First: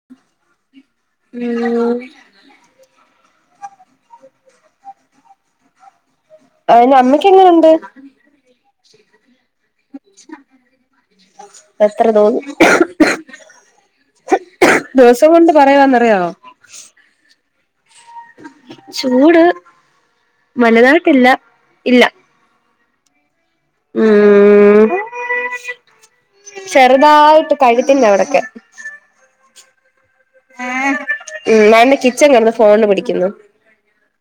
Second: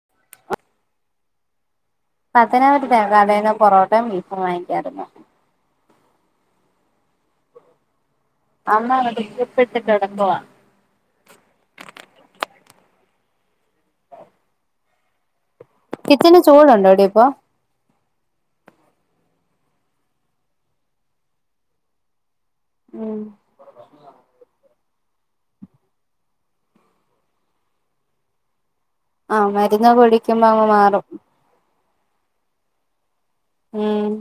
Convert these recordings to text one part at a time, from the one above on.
[unintelligible] പത്തനാപുരത്തെ കടേന്ന് പൊറോട്ട ബീഫും വാങ്ങിക്കായിരുന്നു അയ്ന് അമ്മയ്ക്കെങ്ങനെണ്ട് അമ്മ അങ്ങ് ട്രിപ്പിട്ട് കിടക്കുവാ എത്ര ദോ ദിവസം കൊണ്ട് പറയാന്ന കിച്ചന് ചൂടുണ്ടോ ഡീ ഇപ്പൊ ചൂട് വലുതായിട്ടില്ല ഇല്ല ഉം ഉം ചെറുതായിട്ട് കഴുത്തിന്റെ അവടെക്കെ ആഹ് മരുന്ന് പിടിക്കുമ്പം അങ്ങ് മാറും ഉം ഞാന് കിച്ചൻ കടന്ന് ഫോണ് പിടിക്കുന്നു ഉം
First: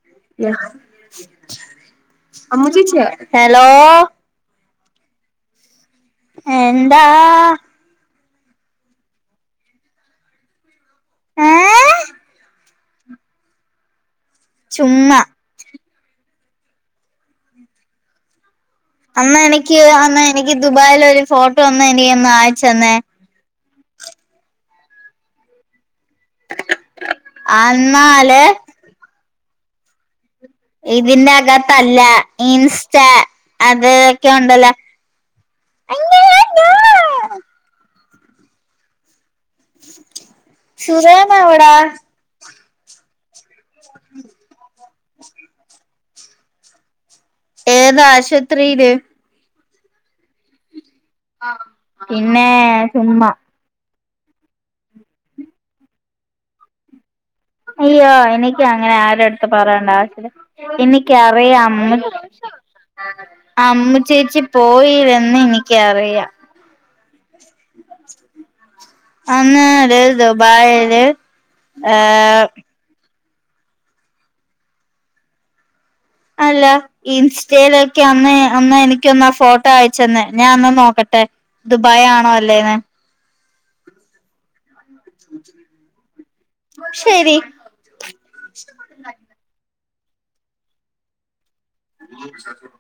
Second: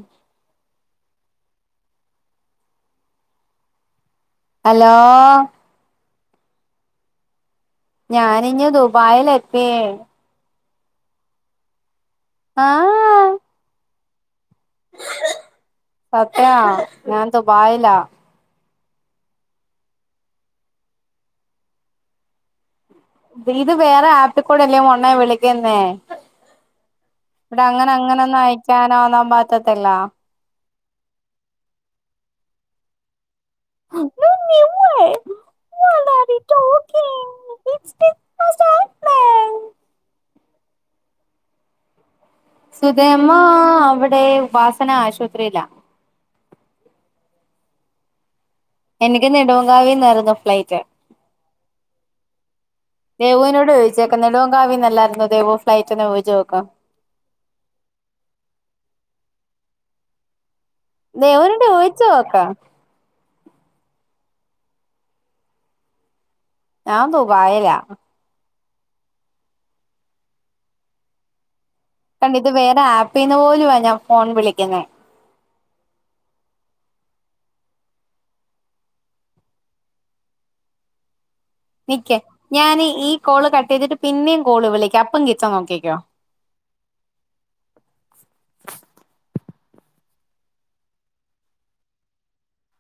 അമ്മു ചേച്ചിയാ ഹലോ ഹലോ എന്താ ഞാനിഞ് ദുബായിൽ എത്തിയേ ഏ ആഹ് ചുമ്മാ സത്യ ഞാൻ ദുബായിലാ അന്ന എനിക്ക് അന്ന എനിക്ക് ദുബായിലൊരു ഫോട്ടോ ഒന്ന് എനിക്ക് ഒന്ന് അയച്ച് തന്നേ ത് ഇത് വേറെ ആപ്പികൂടെല്ലേ മൊണ്ണേ വിളിക്കുന്നേ ഇവിടെ അങ്ങനെ അങ്ങനെ ഒന്നും അന്നാല് അയിക്കാനോ ഒന്നും പറ്റത്തില്ലാ ഇതിന്റെ അകത്തല്ല ഇൻസ്റ്റ അതെ ഒക്കെ ഉണ്ടല്ലോ [unintelligible] [unintelligible] സുരയമാ എവടാ സുധേമ്മ അവിടെ ഉപാസന ആശുപത്രിയിലാ ഏതാശുപത്രിയില് എനിക്ക് നെടുവങ്കാവീന്നായിരുന്നു ഫ്ലൈറ്റ് പിന്നേ സുമ്മാ ച്ചേക്കെലോങ്കാവിന്നല്ലായിരുന്നു ദേവോ ഫ്ലൈറ്റ്നെവ്ചോക്കാം അയ്യോ എനിക്ക് അങ്ങനെ ആരടുത്ത് പറയണ്ട ആവശ്യം എനി ക്കറിയാം ദേവുനോട് അമ്മു ചോദിച്ചു നോക്ക് അമ്മു ചേച്ചി പോയില്ലെന്ന് എനിക്കറിയാം ഞാൻ ദുബായിലാ അന്നാല് ദുബായില് കണ്ട ഏഹ് ഇത് വേറെ ആപ്പിന്ന് പോലുവാ ഞാൻ ഫോൺ വിളിക്കുന്നെ അല്ല ഇൻസ്റ്റയിലൊക്കെ ഒന്ന് അന്ന് എനിക്കൊന്നാ ഫോട്ടോ അയച്ചെന്ന ഞാൻ അന്ന് നോക്കട്ടെ ദുബായ് നിക്ക് ആണോ ഞാൻ അല്ലേന്ന് ഈ കോള് കട്ട് ചെയ്തിട്ട് പിന്നെയും കോള് വിളിക്കാം അപ്പം കിട്ടോ നോക്കിക്കോ ശരി [unintelligible]